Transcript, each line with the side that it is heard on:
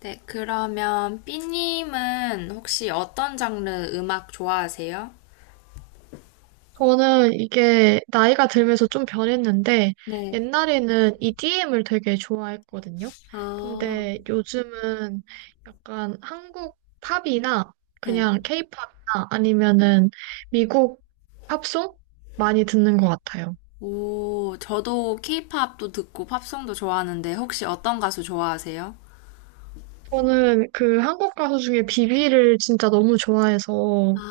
left: 네, 그러면 삐님은 혹시 어떤 장르 음악 좋아하세요?
right: 저는 이게 나이가 들면서 좀 변했는데,
left: 네.
right: 옛날에는 EDM을 되게 좋아했거든요.
left: 아,
right: 근데 요즘은 약간 한국 팝이나
left: 네.
right: 그냥 K-팝이나 아니면은 미국 팝송 많이 듣는 것 같아요.
left: 오, 저도 케이팝도 듣고 팝송도 좋아하는데 혹시 어떤 가수 좋아하세요?
right: 저는 그 한국 가수 중에 비비를 진짜 너무 좋아해서
left: 아,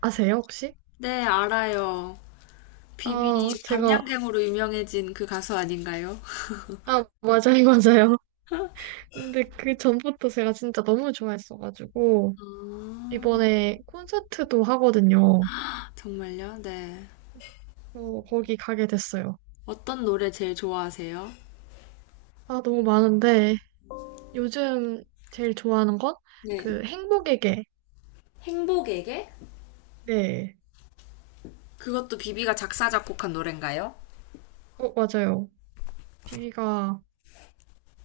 right: 아세요, 혹시?
left: 네, 알아요.
right: 아,
left: 비비
right: 제가,
left: 밤양갱으로 유명해진 그 가수 아닌가요?
right: 아, 맞아요, 맞아요. 근데 그 전부터 제가 진짜 너무 좋아했어가지고,
left: 아,
right: 이번에 콘서트도 하거든요.
left: 정말요? 네.
right: 어, 거기 가게 됐어요.
left: 어떤 노래 제일 좋아하세요?
right: 아, 너무 많은데, 요즘 제일 좋아하는 건
left: 네.
right: 그 행복의 게.
left: 행복에게?
right: 네.
left: 그것도 비비가 작사 작곡한 노래인가요?
right: 어, 맞아요. 비비가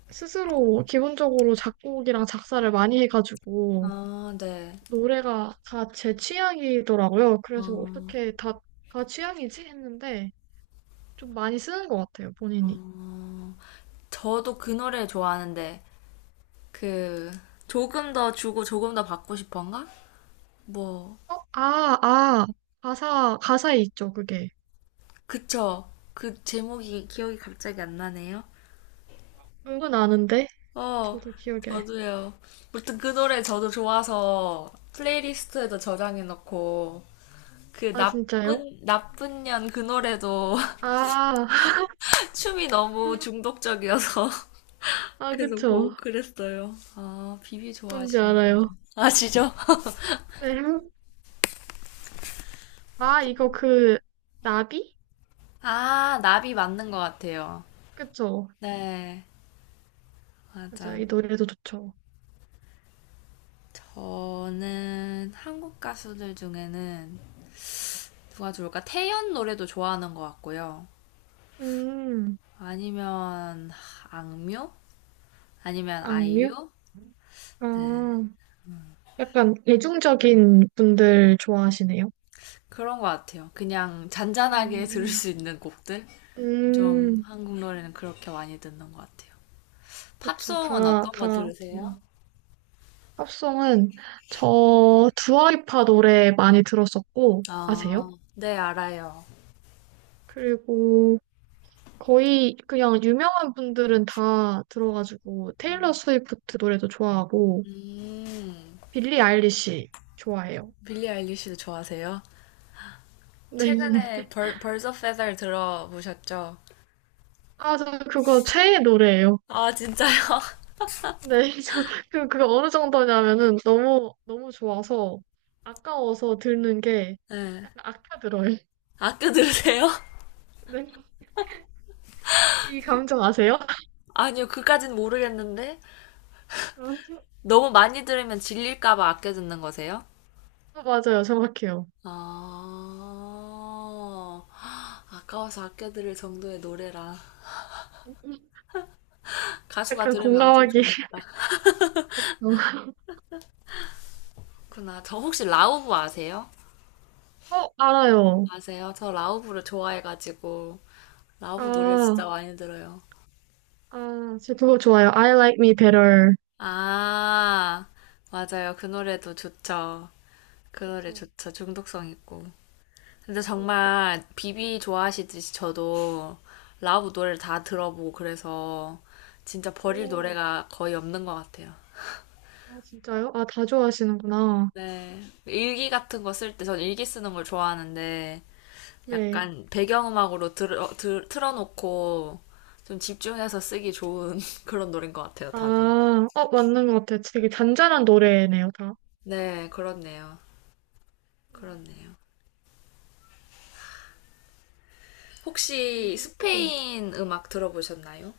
right: 스스로 기본적으로 작곡이랑 작사를 많이 해가지고,
left: 아, 네.
right: 노래가 다 제 취향이더라고요.
left: 어,
right: 그래서 어떻게 다, 다 취향이지? 했는데, 좀 많이 쓰는 것 같아요, 본인이.
left: 어, 저도 그 노래 좋아하는데, 그, 조금 더 주고 조금 더 받고 싶은가? 뭐,
right: 어, 아, 아. 가사, 가사에 있죠, 그게.
left: 그쵸. 그 제목이 기억이 갑자기 안 나네요.
right: 은근 아는데?
left: 어,
right: 저도 기억에.
left: 저도요. 무튼 그 노래 저도 좋아서 플레이리스트에도 저장해놓고, 그
right: 아, 진짜요?
left: 나쁜 년 그 노래도
right: 아,
left: 춤이 너무 중독적이어서
right: 아,
left: 계속
right: 그쵸.
left: 보고 그랬어요. 아, 비비
right: 뭔지
left: 좋아하시는군요.
right: 알아요.
left: 아시죠?
right: 네. 아, 이거 그, 나비?
left: 아, 나비 맞는 것 같아요.
right: 그쵸.
left: 네,
right: 맞아요.
left: 맞아.
right: 이 노래도 좋죠.
left: 저는 한국 가수들 중에는 누가 좋을까? 태연 노래도 좋아하는 것 같고요.
right: 음,
left: 아니면 악뮤? 아니면
right: 악뮤?
left: 아이유? 네,
right: 아, 약간 대중적인 분들 좋아하시네요.
left: 그런 것 같아요. 그냥 잔잔하게 들을
right: 음,
left: 수 있는 곡들? 좀
right: 음,
left: 한국 노래는 그렇게 많이 듣는 것 같아요.
right: 그쵸.
left: 팝송은
right: 다,
left: 어떤 거
right: 다,
left: 들으세요?
right: 팝송은 저 두아리파 노래 많이 들었었고,
left: 아,
right: 아세요?
left: 네, 알아요.
right: 그리고 거의 그냥 유명한 분들은 다 들어가지고 테일러 스위프트 노래도 좋아하고
left: 음,
right: 빌리 아일리시 좋아해요.
left: 빌리 아일리시도 좋아하세요?
right: 네.
left: 최근에 벌써 페달 들어보셨죠?
right: 아, 저 그거 최애 노래예요.
left: 아, 진짜요?
right: 네. 저 그, 그거 어느 정도냐면은 너무 너무 좋아서 아까워서 듣는 게
left: 네.
right: 약간 아껴들어요.
left: 아껴 들으세요?
right: 네. 이 감정 아세요?
left: 아니요, 그까진 모르겠는데. 너무 많이 들으면 질릴까봐 아껴 듣는 거세요?
right: 어, 맞아요. 정확해요.
left: 아, 아까워서 아껴 들을 정도의 노래라. 가수가
right: 약간
left: 들으면 엄청
right: 공감하기.
left: 좋겠다. 그나, 저 혹시 라우브 아세요?
right: 어, 알아요.
left: 아세요? 저 라우브를 좋아해가지고, 라우브 노래
right: 아,
left: 진짜 많이 들어요.
right: 아, 저 그거 좋아요. I like me better.
left: 아, 맞아요. 그 노래도 좋죠. 그 노래
right: 그쵸.
left: 좋죠. 중독성 있고. 근데
right: 그거
left: 정말 비비 좋아하시듯이 저도 라우브 노래를 다 들어보고 그래서 진짜 버릴
right: 좋고.
left: 노래가 거의 없는 것 같아요.
right: 아, 진짜요? 아, 다 좋아하시는구나.
left: 네. 일기 같은 거 쓸 때 전 일기 쓰는 걸 좋아하는데
right: 네.
left: 약간 배경음악으로 틀어놓고 좀 집중해서 쓰기 좋은 그런 노래인 것 같아요,
right: 아,
left: 다들.
right: 어, 맞는 것 같아요. 되게 잔잔한 노래네요, 다.
left: 네, 그렇네요.
right: 음,
left: 그렇네요. 혹시
right: 감성적인.
left: 스페인 음악 들어보셨나요?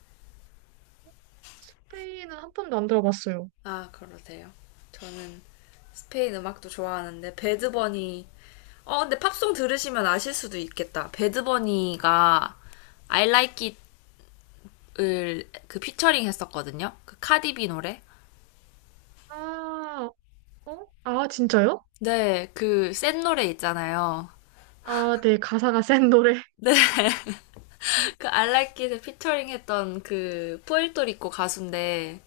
right: 스페인은 한 번도 안 들어봤어요.
left: 아, 그러세요. 저는 스페인 음악도 좋아하는데 배드버니 어, 근데 팝송 들으시면 아실 수도 있겠다. 배드버니가 I Like It을 그 피처링 했었거든요. 그 카디비 노래.
right: 아, 어? 아, 진짜요?
left: 네, 그 센 노래 있잖아요.
right: 아, 네, 가사가 센 노래.
left: 네, 그 I Like It을 피처링 했던 그 푸에르토리코 가수인데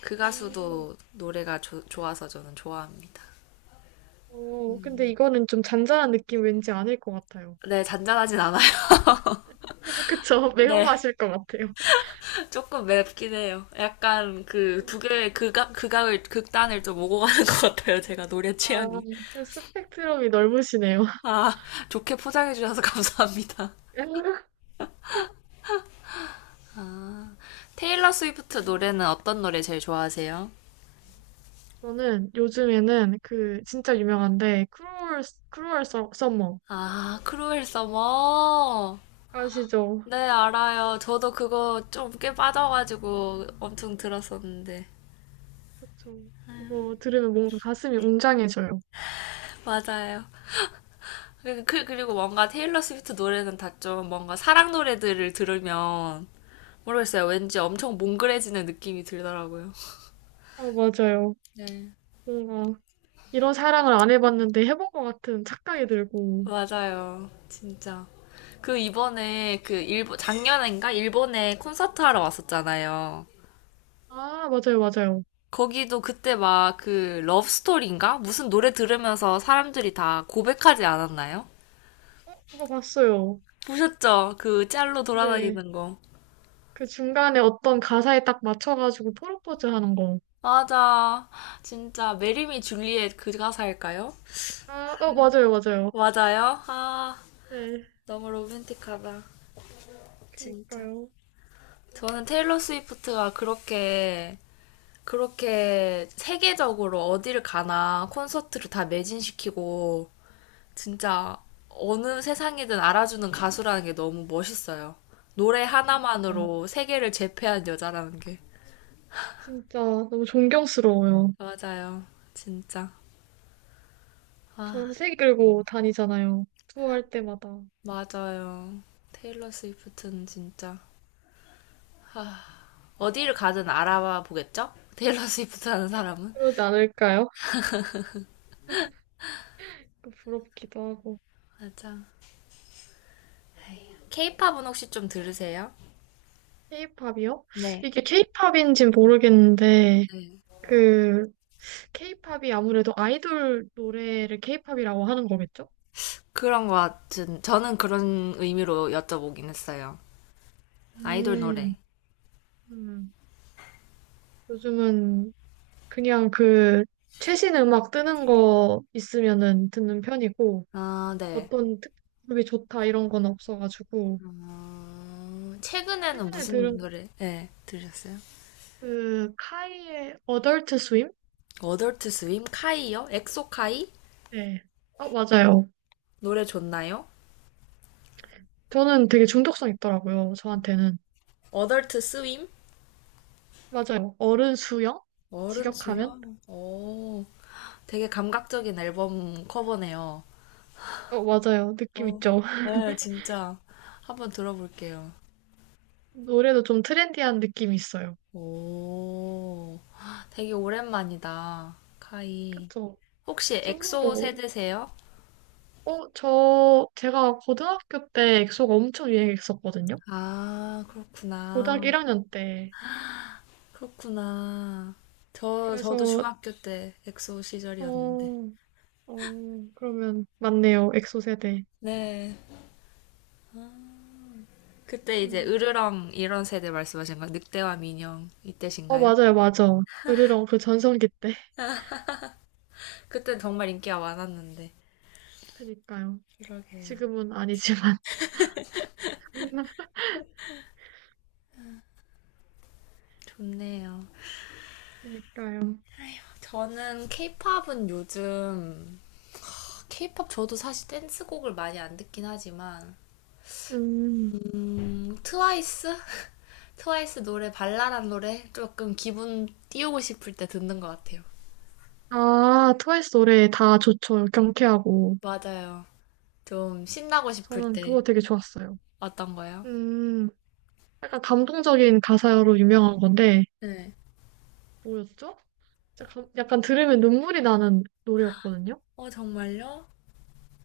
left: 그
right: 음,
left: 가수도 노래가 좋아서 저는 좋아합니다.
right: 어, 근데 이거는 좀 잔잔한 느낌 왠지 아닐 것 같아요.
left: 네, 잔잔하진 않아요.
right: 그쵸?
left: 네.
right: 매운맛일 것 같아요.
left: 조금 맵긴 해요. 약간 그 두 개의 극단을 좀 오고 가는 것 같아요. 제가 노래 취향이.
right: 아, 스펙트럼이 넓으시네요.
left: 아, 좋게 포장해 주셔서 감사합니다. 아, 테일러 스위프트 노래는
right: 음.
left: 어떤 노래 제일 좋아하세요?
right: 저는 요즘에는 그 진짜 유명한데 크루얼 서, 머
left: 아, 크루엘 서머.
right: 아시죠?
left: 네, 알아요. 저도 그거 좀 꽤 빠져가지고 엄청 들었었는데.
right: 그쵸. 그거 들으면 뭔가 가슴이 웅장해져요.
left: 맞아요. 그리고 뭔가 테일러 스위프트 노래는 다 좀 뭔가 사랑 노래들을 들으면 모르겠어요. 왠지 엄청 몽글해지는 느낌이 들더라고요.
right: 아, 맞아요.
left: 네.
right: 뭔가 이런 사랑을 안 해봤는데 해본 것 같은 착각이 들고.
left: 맞아요. 진짜. 그 이번에 그 일본, 작년인가? 일본에 콘서트 하러 왔었잖아요.
right: 아, 맞아요, 맞아요.
left: 거기도 그때 막 그 러브스토리인가? 무슨 노래 들으면서 사람들이 다 고백하지 않았나요?
right: 어, 그거 봤어요.
left: 보셨죠? 그 짤로
right: 네.
left: 돌아다니는 거.
right: 그 중간에 어떤 가사에 딱 맞춰가지고 프로포즈 하는 거.
left: 맞아. 진짜 메리미 줄리엣 그 가사일까요?
right: 아, 어, 맞아요, 맞아요.
left: 맞아요. 아,
right: 네.
left: 너무 로맨틱하다. 진짜.
right: 그니까요.
left: 저는 테일러 스위프트가 그렇게 세계적으로 어디를 가나 콘서트를 다 매진시키고 진짜 어느 세상이든 알아주는 가수라는 게 너무 멋있어요. 노래 하나만으로 세계를 제패한 여자라는 게.
right: 진짜 너무 존경스러워요.
left: 맞아요. 진짜. 아,
right: 전세 끌고 다니잖아요. 투어할 때마다.
left: 맞아요. 테일러 스위프트는 진짜. 아, 어디를 가든 알아봐 보겠죠? 테일러 스위프트 하는 사람은.
right: 그러지 않을까요? 부럽기도 하고.
left: 맞아. 케이팝은 혹시 좀 들으세요?
right: 케이팝이요?
left: 네.
right: 이게 케이팝인지는 모르겠는데, 그, 케이팝이 아무래도 아이돌 노래를 케이팝이라고 하는 거겠죠?
left: 그런 것 같은, 저는 그런 의미로 여쭤보긴 했어요. 아이돌
right: 음,
left: 노래.
right: 음. 요즘은 그냥 그, 최신 음악 뜨는 거 있으면은 듣는 편이고,
left: 아, 네.
right: 어떤 특급이 좋다 이런 건 없어가지고,
left: 어, 최근에는
right: 최근에
left: 무슨
right: 들은
left: 노래, 네, 들으셨어요?
right: 그, 카이의 어덜트 스윕?
left: 어덜트 스윔 카이요? 엑소 카이?
right: 네. 아, 맞아요.
left: 노래 좋나요?
right: 저는 되게 중독성 있더라고요. 저한테는.
left: 어덜트 스윔
right: 맞아요. 어른 수영?
left: 어른
right: 직역하면?
left: 수영? 오, 되게 감각적인 앨범 커버네요.
right: 어, 맞아요. 느낌
left: 어,
right: 있죠?
left: 네, 진짜. 한번 들어볼게요.
right: 노래도 좀 트렌디한 느낌이 있어요.
left: 오, 되게 오랜만이다. 카이.
right: 그쵸?
left: 혹시 엑소
right: 솔로로.
left: 세대세요?
right: 어, 저, 제가 고등학교 때 엑소가 엄청 유행했었거든요.
left: 아,
right: 고등학교
left: 그렇구나.
right: 1학년 때.
left: 그렇구나. 저도
right: 그래서,
left: 중학교 때 엑소 시절이었는데.
right: 어, 어, 그러면, 맞네요. 엑소 세대.
left: 네. 그때 이제
right: 음.
left: 으르렁 이런 세대 말씀하신 거, 늑대와 민영
right: 어,
left: 이때신가요?
right: 맞아요. 맞아. 으르렁 그 전성기 때.
left: 그때 정말 인기가 많았는데.
right: 그니까요.
left: 그러게요.
right: 지금은 아니지만.
left: 좋네요.
right: 그니까요.
left: 저는 케이팝은 요즘, 케이팝 저도 사실 댄스곡을 많이 안 듣긴 하지만,
right: 음.
left: 트와이스? 트와이스 노래, 발랄한 노래? 조금 기분 띄우고 싶을 때 듣는 것 같아요.
right: 아, 트와이스 노래 다 좋죠. 경쾌하고.
left: 맞아요. 좀 신나고 싶을
right: 저는
left: 때.
right: 그거 되게 좋았어요.
left: 어떤 거요?
right: 음. 약간 감동적인 가사로 유명한 건데,
left: 네.
right: 뭐였죠? 약간 들으면 눈물이 나는 노래였거든요.
left: 어, 정말요?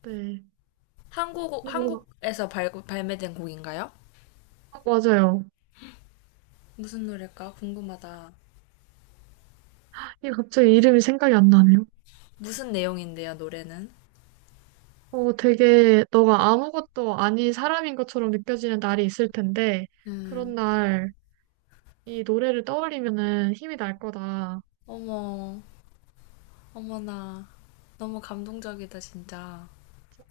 right: 네. 근데 뭔가,
left: 한국에서 발매된 곡인가요?
right: 아, 맞아요.
left: 무슨 노래일까? 궁금하다.
right: 이게 갑자기 이름이 생각이 안 나네요.
left: 무슨 내용인데요, 노래는?
right: 어, 되게 너가 아무것도 아닌 사람인 것처럼 느껴지는 날이 있을 텐데,
left: 음,
right: 그런 날 이 노래를 떠올리면은 힘이 날 거다.
left: 어머, 어머나. 너무 감동적이다, 진짜.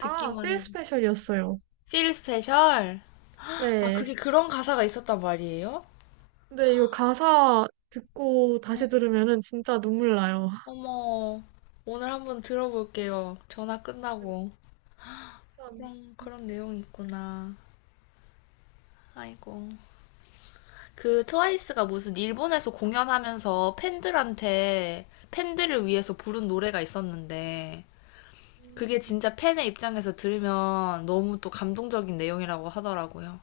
right: 아, 필
left: 해도.
right: 스페셜이었어요.
left: Feel Special? 아, 그게
right: 네.
left: 그런 가사가 있었단 말이에요?
right: 근데 이거 가사 듣고 다시
left: 어.
right: 들으면은 진짜 눈물 나요.
left: 어머, 오늘 한번 들어볼게요. 전화
right: 네,
left: 끝나고.
right: 참,
left: 그런,
right: 음,
left: 그런 내용이 있구나. 아이고. 그 트와이스가 무슨 일본에서 공연하면서 팬들한테 팬들을 위해서 부른 노래가 있었는데
right: 음,
left: 그게
right: 음.
left: 진짜 팬의 입장에서 들으면 너무 또 감동적인 내용이라고 하더라고요.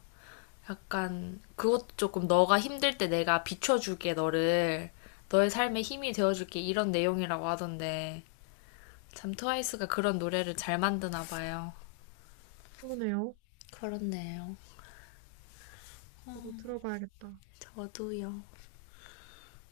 left: 약간 그것도 조금 너가 힘들 때 내가 비춰줄게 너를 너의 삶에 힘이 되어줄게 이런 내용이라고 하던데 참 트와이스가 그런 노래를 잘 만드나 봐요.
right: 그러네요.
left: 그렇네요.
right: 저도 들어봐야겠다.
left: 저도요.